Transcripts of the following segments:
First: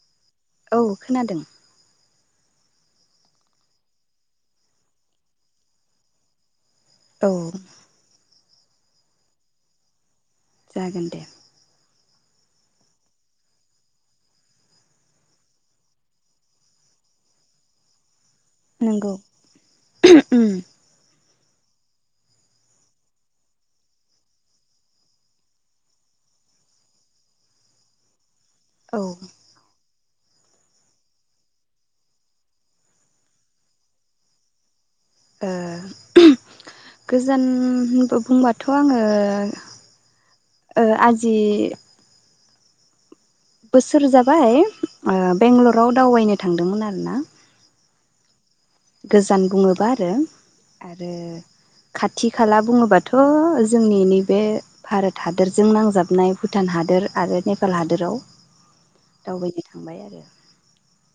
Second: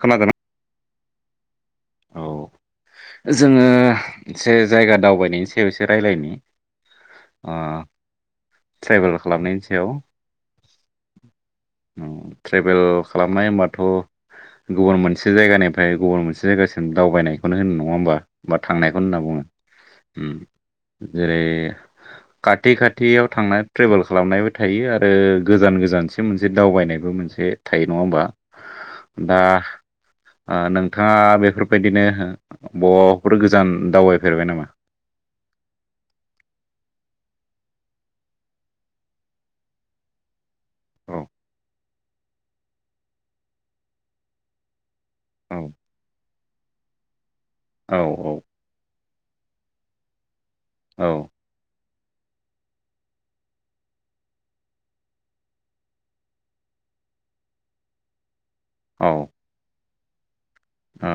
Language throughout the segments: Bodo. खोनादों औ खोनादों औ जोङो एसे जायगा दावबायनायनि सायाव एसे रायलायनि औ ओ ट्रेभेल खालामनायनि सायाव जागोन दे ट्रेभेल खालामनाय होमबाथ' गुबुन मोनसे जायगानिफ्राय गुबुन मोनसे जायगासिम दावबायनायखौनो होनो नङा होमबा बा थांनायखौ नोंगौ होनना बुङो उम जेरै खाथि खाथियाव थांनाय ट्रेभेल खालामनायबो थायो आरो गोजान गोजानसिम मोनसे दावबायनायबो मोनसे थायो नङा होमबा औ ओ दा [inaudible] ओ नोंथाङा बेफोरबायदिनो बबाफोर गोजान दावबायफेरबाय नामा ओ गोजानबो बुंबाथ' आङो ओ औ आजि बोसोर जाबाय ओ औ बेंगलराव दावबायनो थांदोंमोन आरोना औ औ गोजान बुङोब्ला आरो औ आरो खाथि खाला बुङोबाथ' जोंनि नैबे भारत हादोरजों नांजाबनाय भुटान हा दोर आरो नेपाल हादोराव औ दावबायनो थांबाय आरो ओ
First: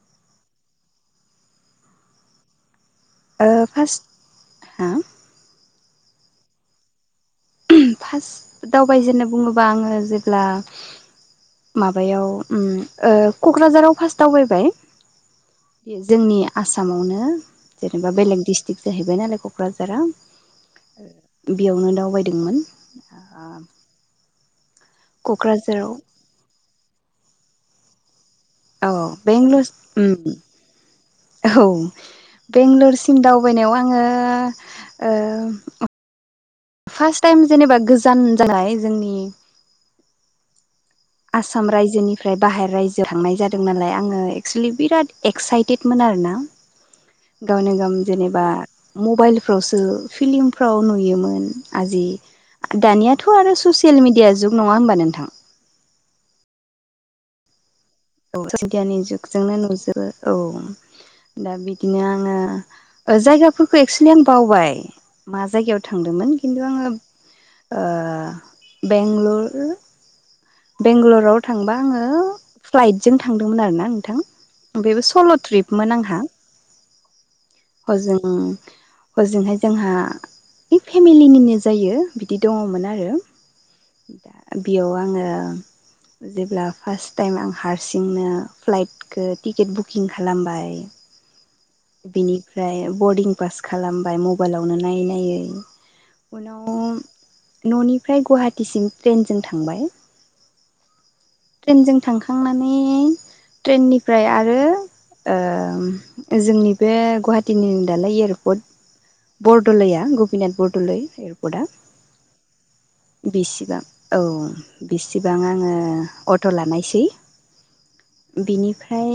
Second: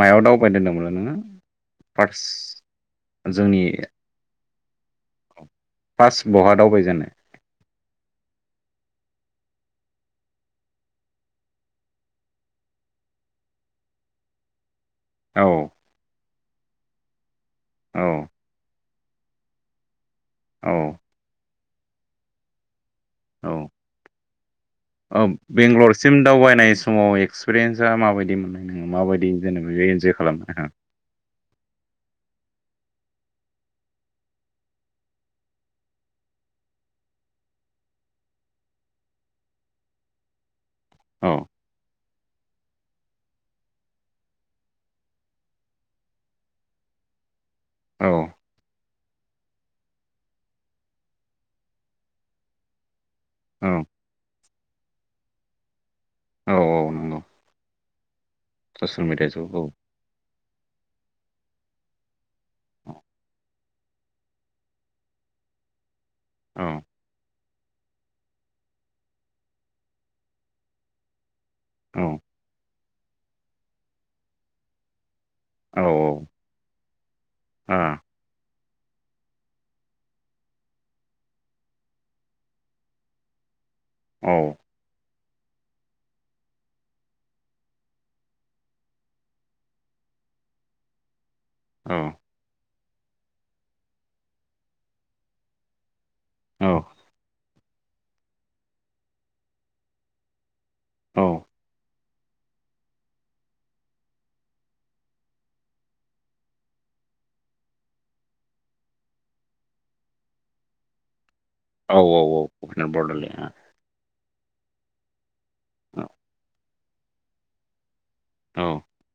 मायाव दावबाय दोनदोंमोन नोङो फार्स्ट ओ जोंनि फार्स्ट हा फास बहा दावबायजेननाय? फार्स्ट दावबायजेननाय बुङोबा आङो जेब्ला माबायाव क'क्राझाराव फार्स्ट दावबायबाय औ बे जोंनि आसामावनो औ जेनेबा बेलेग डिस्ट्रिक जाहैबाय नालाय क'क्राझारा औ बियावनो दावबायदोंमोन ओ ओ बेंगलरसिम दावबायनाय समाव एक्सपिरियेन्सा माबायदिमोन? औ बेंगलर उम औ बेंगलर सिम दावबायनायाव आङो ओ फार्स्ट टाइम जेनेबा गोजान जानाय जोंनि औ आसाम रायजोनिफ्राय बाहेर राय जोयाव थांनाय जादों नालाय आङो एक्सेलि बिराद एक्साइटेदमोन आरोना गावनो गाव औ जेनेबा मबाइलफ्रावसो फिलिमफ्राव नुयोमोन आजि दानिया थ' आरो औ ससियेल मिडिया जुग नङा होनोमबा नोंथां औ औ नंगौ औ [unintelligible] गियानि ससियेल मिडिया जुग जुगजोंनो औ नुजोबो औ दा बिदिनो आङो जायगाफोरखौ एक्सुलि आं बावबाय मा जायगायाव थांदोंमोन औ खिन्थु आङो बेंगलर बेंगालराव थांबा औ आङो फ्लाइटजों थांदोंमोन आरोना नोंथां बेबो सल' औ ट्रिपमोन आंहा आ हजों हजोंहाय जोंहा फेमिलिनिनो जायो बिदि दङमोन आरो औ दा बेयाव आङो [inaudible] जेब्ला फार्स्ट टाइम आं हारसिंनो फ्लाइटखौ टिकेट बुकिं खालामबाय। औ बिनिफ्राय बरडिं पास खालामबाय मबाइलावनो नायै नायै उनाव न'निफ्राय गुवाहाटिसिम ट्रेनजों थांबाय। औ ट्रेनजों थांखांनानै ट्रेननिफ्राय आरो जोंनि बे गुवाहाटीनि दालाय एयारपर्ट बरद'लैया गपिनाथ बरद'लै एयारपर्टआ औ औ भुटान बरदारलै बिसिबां औ बिसिबां आङो औ अट' लानायसै औ बिनिफ्राय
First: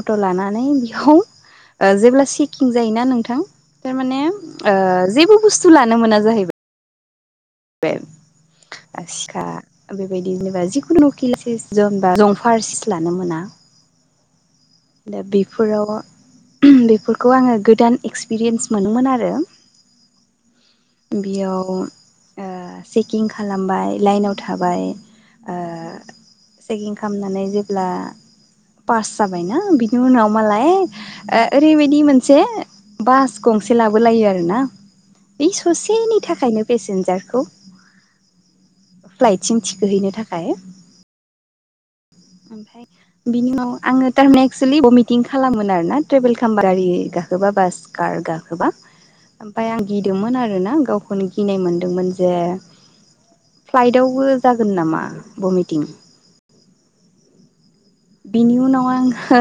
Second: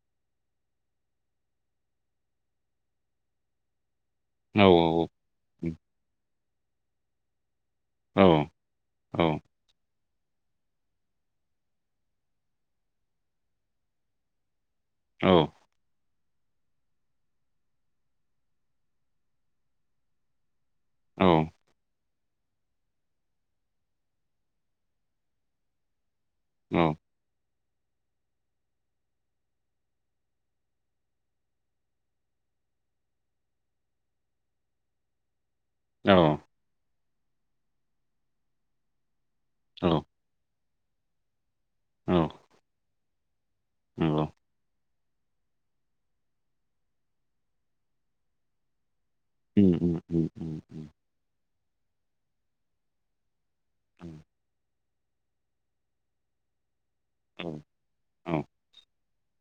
अट' लानानै बेयाव जेब्ला चेकिं जायोना नोंथां थारमाने औ जेबो बुस्थु लानो मोना जाहैबाय बे औ आससा बेबायदि जेनेबा जिखुनु किल सिज बा जंफार सिस लानो मोना। दा औ बेफोराव बेफोरखौ आङो गोदान एक्सपिरियेन्स मोनदोंमोन आरो बेयाव चेकिं खालामबाय लाइनाव थाबाय चेकिं खालामनानै जेब्ला पास जाबायना बिनि उनाव मालाय ओरैबायदि मोनसे बास गंसे लाबोलायो आरोना। बे औ ससेनि थाखायनो पेसेन्जारखौ फ्लाइट सिम औ थिखोहैनो थाखाय। औ ओमफ्राय बिनि उनाव आङो नंगौ थारमाने एक्सुलि बमिट टिं खालामोन आरोना ट्रेभेल खालामबा गारि गाखोबा बास कार गाखोबा‌। ओमफाय उम आं उम गिदोंमोन आर उम ना गावखौनो गिनाय मोनदोंमोन जे उम फ्लाइटआवबो जागोन नामा? भमिटिं औ बिनि उनाव आंङो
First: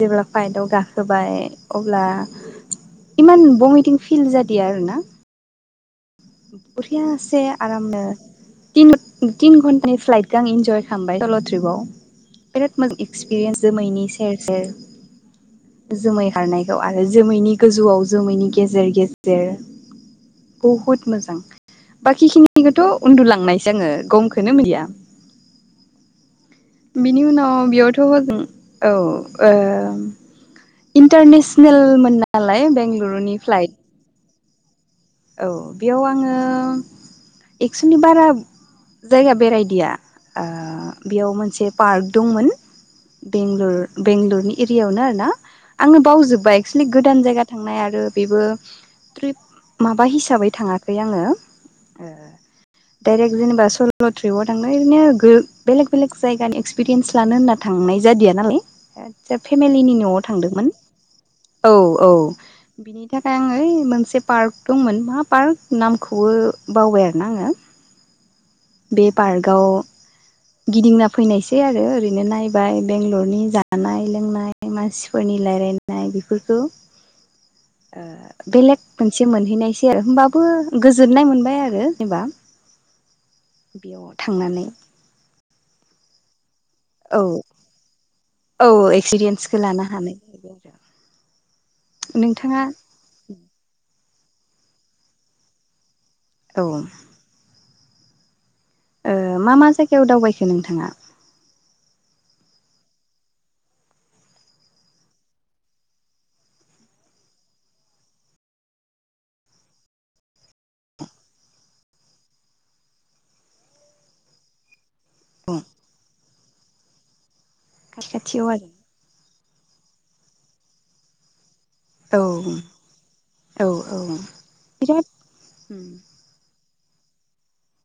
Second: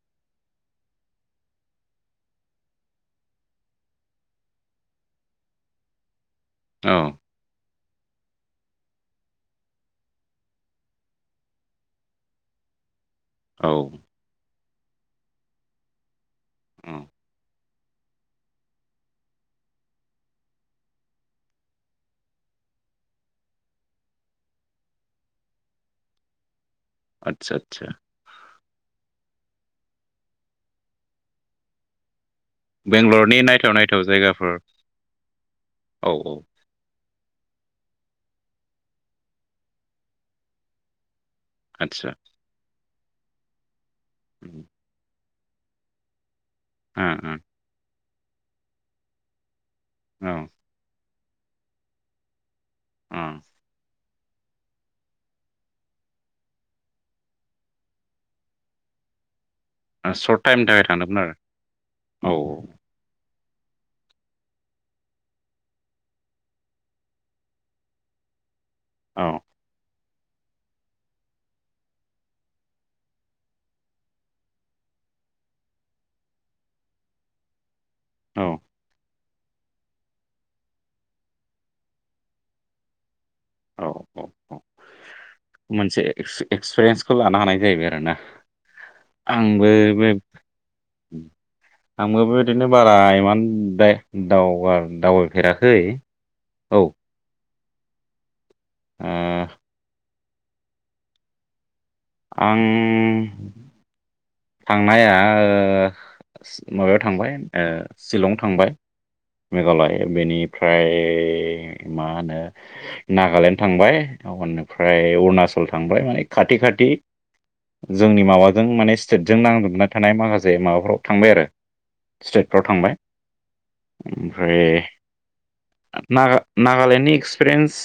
जेब्ला फाइटआव गाखोबाय अब्ला इमान भमिटिं फिल जाद आरो ना औ [unintelligible] आरामनो तिन घन्टानि फ्लाइटखौ आं इन्जय खालामबाय सल' ट्रिपाव। बिराद मो एक्सपिरियेन्स औ जोमैनि सेर सेर जोमै खारनायखौ औ आरो जोमैनि गोजौआव जोमैनि गेजेर गेजेर बुहुद मोजां बाखिखिनिखौथ' उन्दुलांनायसै आङो गमखौननो गैया। [inaudible] बिनि आदसा उनाव आदसा बेयावथ' हजों औ इन्टारनेसनेल मोन लाय बेंगलुरुनि बेंगलरनि नायथाव फ्लाइट नायथाव जायगाफोर औ बेयाव औ आंङो औ एक्सुलि बारा जायगा बेरायदिया बेयाव मोनसे पार्क आदसा दंमोन बेंल बेंगलरनि उम एरियायावनो आर ना। आंङो बावजोब्बाय एक्सलि ओ गोदान जायगा थांनाय आरो बेबो ट्रिप माबा हिसाबै ओ थाङांखै आङो औ डाइरेक्ट जेनेबा स स' ट्रिपआव थांदों ओरैनो बेलेग बेलेग जायगानि एक्सपिरियेन्स लानो होन्ना थांनाय जादिया नालाय आदसा फेमिलिनि ओ न'आव सर्ट टाइमनि थांदोंमोन थाखाय थांदोंमोन आरो औ औ बिनि थाखाय आं ओइ मोनसे पार्क दंमोन मा पार्क नामखौबो बावबाय आरोना आङो बे औ पार्कआव गिदिंना फैनायसै आरो ओरैनो नायबाय बेंगलरनि जानाय लोंनाय मानसिफोरनि रायलाय नाय बेफोरखौ औ बेलेग मोनसे हैनायसै आरो होमबाबो गोजोननाय मोनबाय आरो जेनेबा औ बेयाव औ औ थांनानै मोनसे एक्सपिरियेन्सखौ औ लानो हानाय जाहैबाय आरोना औ एक्सपिरियेन्सखौ आंबो लानो बे हानाय आंबो नोंथाङा बेबादिनो बारा इमान द्राय दाव दावबायफेराखै औ मा मा जायगायाव दावबायखो नोंथाङा आं थांनाया माबायाव थांबाय सिलं थांबाय मेघालय बेनिफ्राय मा होनो नागालेण्ड थांबाय निफ्राय औ अरुणाचल थांबाय माने खाथि खाथि खाथि जोंनि खाथियाव माबाजों आरो माने जों नांजाबना थानाय माखासे माबाफ्राव थांबाय आरो स्टेटफ्राव औ थांबाय औ औ ओमफ्राय बिराद नागा नागालेण्डनि एक्सपिरियेन्स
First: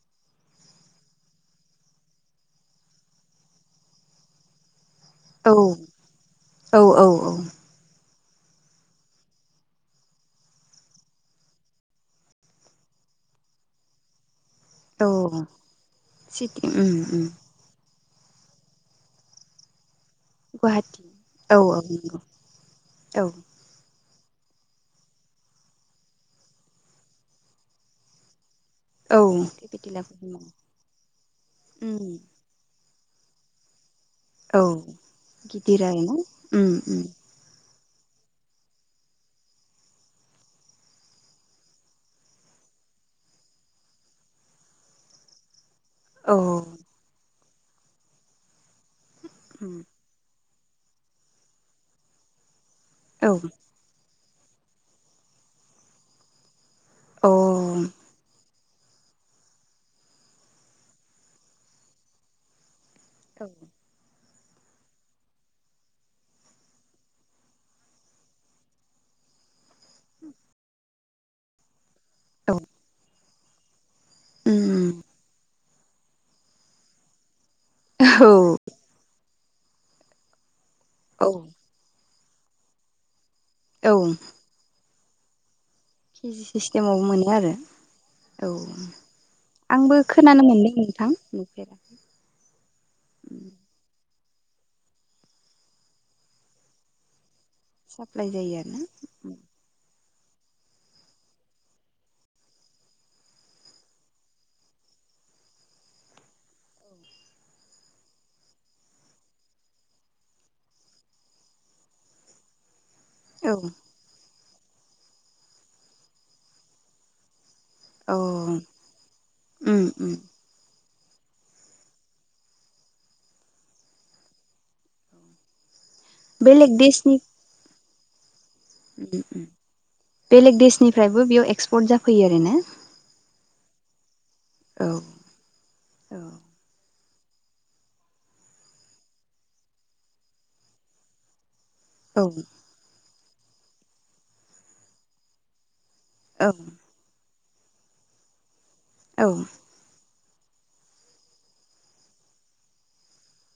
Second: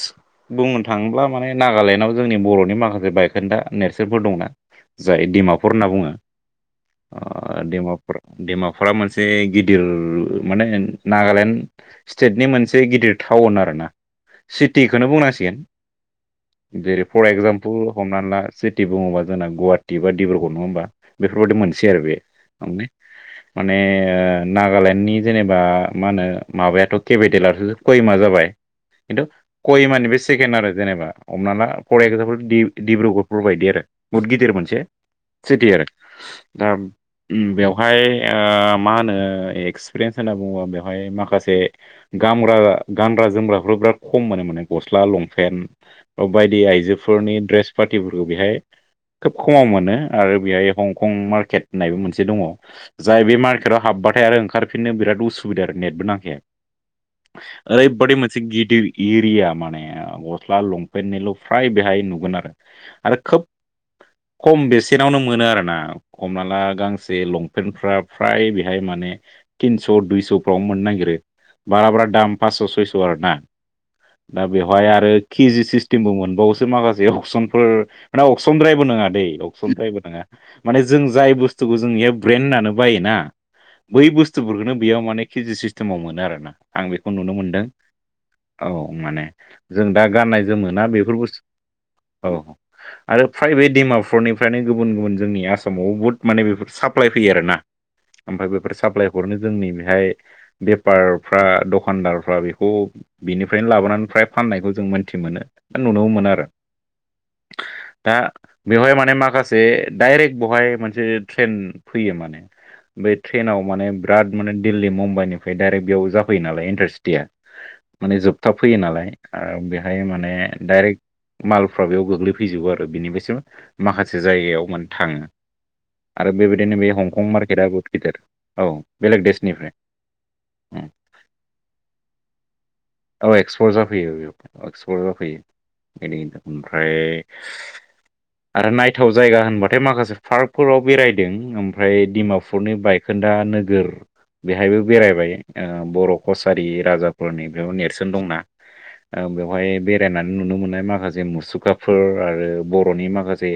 बुंनो थांङोब्ला माने नागालेण्डआव जोंनि बर'नि माखासे बायखोन्दा नेरसोनफोर दंना जाय औ डिमापुर होनना बुंङो औ औ औ डिमापुरा मोनसे गिदिर माने नागालेण्ड स्टेटनि मोनसे गिद गिदिर टाउन आरो ना सिटिखौनो औ बुंनांसिगोन सिटि उम जेरै उम फर एक्जामपोल हमनानै ला सिटि बुङोबा जोंना गुवाहाटि एबा डिब्रुगड नङा होमबा गुवाहाटि बेफोरबायदि औ औ मोनसे आरो बे नंगौ औ माने नागालेण्डनि जेनेबा मा होनो माबायाथ' केपिटेलाथ' खैमा जाबाय औ खिन्थु केपिटेलाबो करिमानिफ्राय सेकेण्ड आरो जेनेबा हमना ला फर उम एक्जामपोल दि डिब्रुगड़ फोरबायदि आरो बहुद गिदिर मोनसे सिटि आरो नंगौ उ उ ओमफ्राय ओ मा होनो एक्सपिरियेन्स होनना बुङोबा बेवहाय माखासे गामग्रा गानग्रा जोमग्राफोर बिराद खम मोनो माने गस्ला, लंपेन्ट औ बायदि आइजोफोरनि ड्रेस पार्टिफोरखौ बेहाय खोब खमाव उम मोनो आरो बेहाय हंकं मार्केट होननायबो मोनसे दङ जाय औ अ बे मार्केटआव हाबबा थाय आरो ओंखारफिनो बिराद उसुबिदा आरो नेटबो नांखाया औ ओरैबादि मोनसे गिद इर एरिया माने गस्ला लंपेन्टनिल' फ्राय बेहाय नुगोन आरो आरो खोब खम बेसेनावनो मोनो आरो हमना ला गांसे लंपेनफ्रा फ्राय बेहाय माने थिनस' दुइस'फ्राव मोननो नागिरो बारा बारा दाम पासस' सयस' आरो ना दा उम बेवहाय आरो केजि सिस्टेमबो मोनबावोसो माखासे अपसन फोर माने औ अक्सनद्रायबो नङा दै अक्सद्रायबो नङा माने जों जाय औ बुस्थुखौ जोंनिया ब्रेन होननानै बायोना औ बै बुस्थुफोरफोरखौनो बेयाव माने केजि सिस्टेमाव मोनो केजि आरोना आं सिस्टेमाव बेखौ मोनो नुनो आरो मोनदों। औ माने जों आंबो दा गाननाय खोनानो मोनदों जोमोना नोंथां बेफोर बुस्थु नुफेरा औ आरो प्राय बे डिमापुरनि फ्रायनो गुबुन गुबुन जोंनि आसामाव बहुद माने बेफोर साप्लाय फैयो आरोना साप्लाय ओमफाय जायो बेफोर आरोना साप्लाय हरनो जोंनि बेहाय बेपारफ्रा दखानदारफ्रा बेखौ बिनिफ्रायनो लाबोनानै फ्राय फाननायखौ जों मोनथि मोनो नुनोबो मोनो आरो दा बेवहाय माने माखासे डाइरेक्ट बहाय मोनसे ट्रेन फैयो माने बे औ ट्रेनाव माने बिराद माने दिल्ली मुम्बाइनिफ्राय डाइरेक्ट बेयाव जाफैयो नालाय इन्टारसिटिया औ माने जोबथा फैयो नालाय आरो उम बेहाय उम माने डाइरेक्ट मालफ्रा बेयाव गोग्लैफैजोबो आरो बेनिफ्रायसो माखासे जायगायाव मान थाङो आरो बेलेग बेबायदिनो बे देशनि हंखं मार्केटआ बहुत गिदिर औ बेलेग देशनिफ्राय बेलेग उम। देशनिफ्रायबो बेयाव एक्सपर्ट जाफैयो आरोना एक्सपर जाफैयो बे औ एक्सपर जाफैयो औ बि ओमफ्राय आरो नायथाव जायगा होनबाथाय माखासे पार्कफोराव बेरायदों। ओमफ्राय डिमापुरनि बायखोन्दा नोगोर बेहायबो बेरायबाय। बर' औ कसारि राजाफोरनि बेव नेरसोन दंना औ बेवहाय बे बेरायनानै नुनो मोननाय माखासे मुसुखाफोर आरो बर'नि माखासे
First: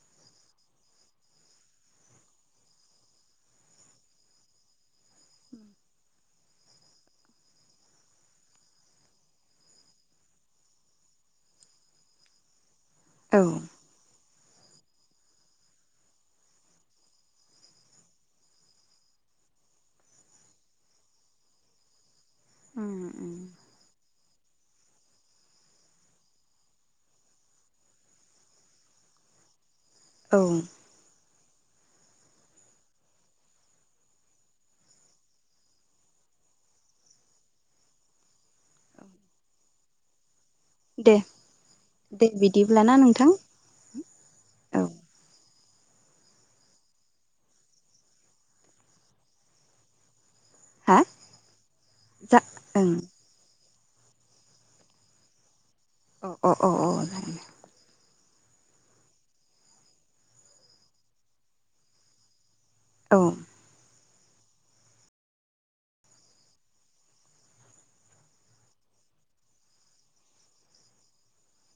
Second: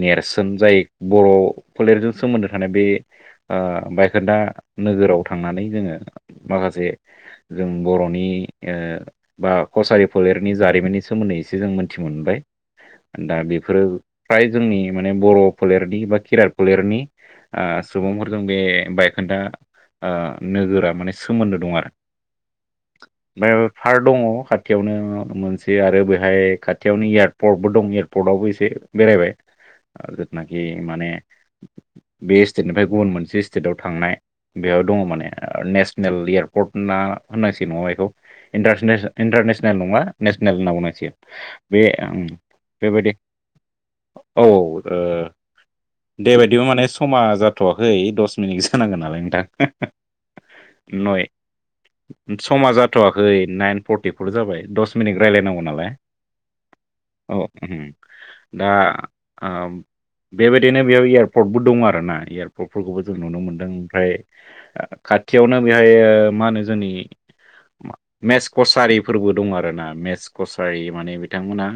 नेरस जाय बर' फोलेरजों सोमोन्दो थानाय बे ओ बायखोनदा नोगोराव थां नानै जोङो माखासे जों बर'नि ओ बा कसारि फोलेर नि जारिमिननि सोमोन्दै एसे जों मोनथि मोनबाय दा औ बेफोरो फ्राय जोंनि माने बर' फोलेरनि बा खिरात फोलेरनि ओ सुबुंफोरजों बे बायखोन्दा ओ नोगोरा माने सोमोन्दो दं आरो उम उम फाय माबा पार्क दङ'। खाथियावनो मोनसे आरो बेहाय खाथियावनो एयारपर्टबो दं एयारपर्टआवबो एसे बेरायबाय औ जेथनाखि माने [inaudible] बे स्टेटनिफ्राय गुबुन मोनसे स्टेटआव थांनाय बेयाव दङ' माने नेसनेल एयारपर्ट ना नां ना बे इतारस-इनतारनेसनेल नङा ने नेल होनना दे बुंनांसिगोन बे दे बिदिब्लाना बेबायदि नोंथां औ औ ओ। दे बायदिबो माने समा जाथ'वाखै दस मिनिट जानांगोन नालाय नोंथां। हा नय जा समा ओं जाथ'वाखै नाइन फर्टिफर जाबाय दस मिनिट रायलायनांगौ नालाय। अ अ अ अ। औ दा ओम बेबायदिनो बेयाव एयारपर्टबो दङ' आरना एयाव फोरखौबो जों अ नुनो मोनदों ओमफ्राय खाथियावनो बेहाय मा होनो जोंनि मेस कचारिफोरबो दं आरोना मेस कसारि माने बिथांमोना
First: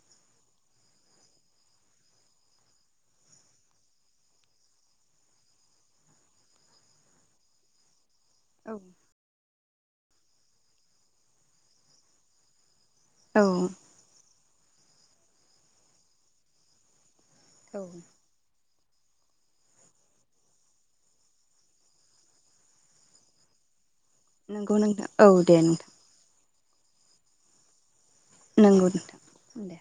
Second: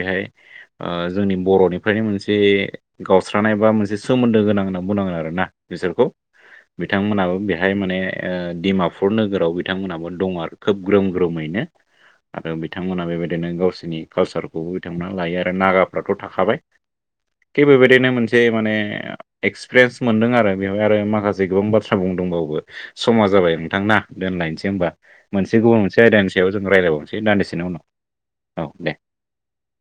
बेहाय ओ जोंनि बर'नि बेफोरनो मोनसे गावस्रानाय बा मोनसे सोमोन्दो गोनां होनना बुंनांगोन आरोना बिसोरखौ बिथांमोनाबो बेहाय माने ओ डिमापुर नोगोराव बिथांमोनाबो दं आरो खोब ग्रोम ग्रोमैनो आरो बिथांमोनहा जागोन औ बेबायदिनो गावसोरनि कालसारखौबो बिथांमोना लायो आरो नागाफ्राथ' थाखाबाय थिग औ बेबायदिनो मोनसे माने एक्सपिरियेन्स मोनदों आरो बेवहाय आरो माखासे गोबां बाथ्रा बुंनोदोंबावो समा जाबाय नोंथांना। दोनलायनोसै नंगौ होमबा नोंथां औ दे मोनसे गुबुन नोंथां मोनसे आयदानि सायाव जों रायलायबावनोसै दान्दिसेनि उनाव औ नंगौ दे नोंथां दे।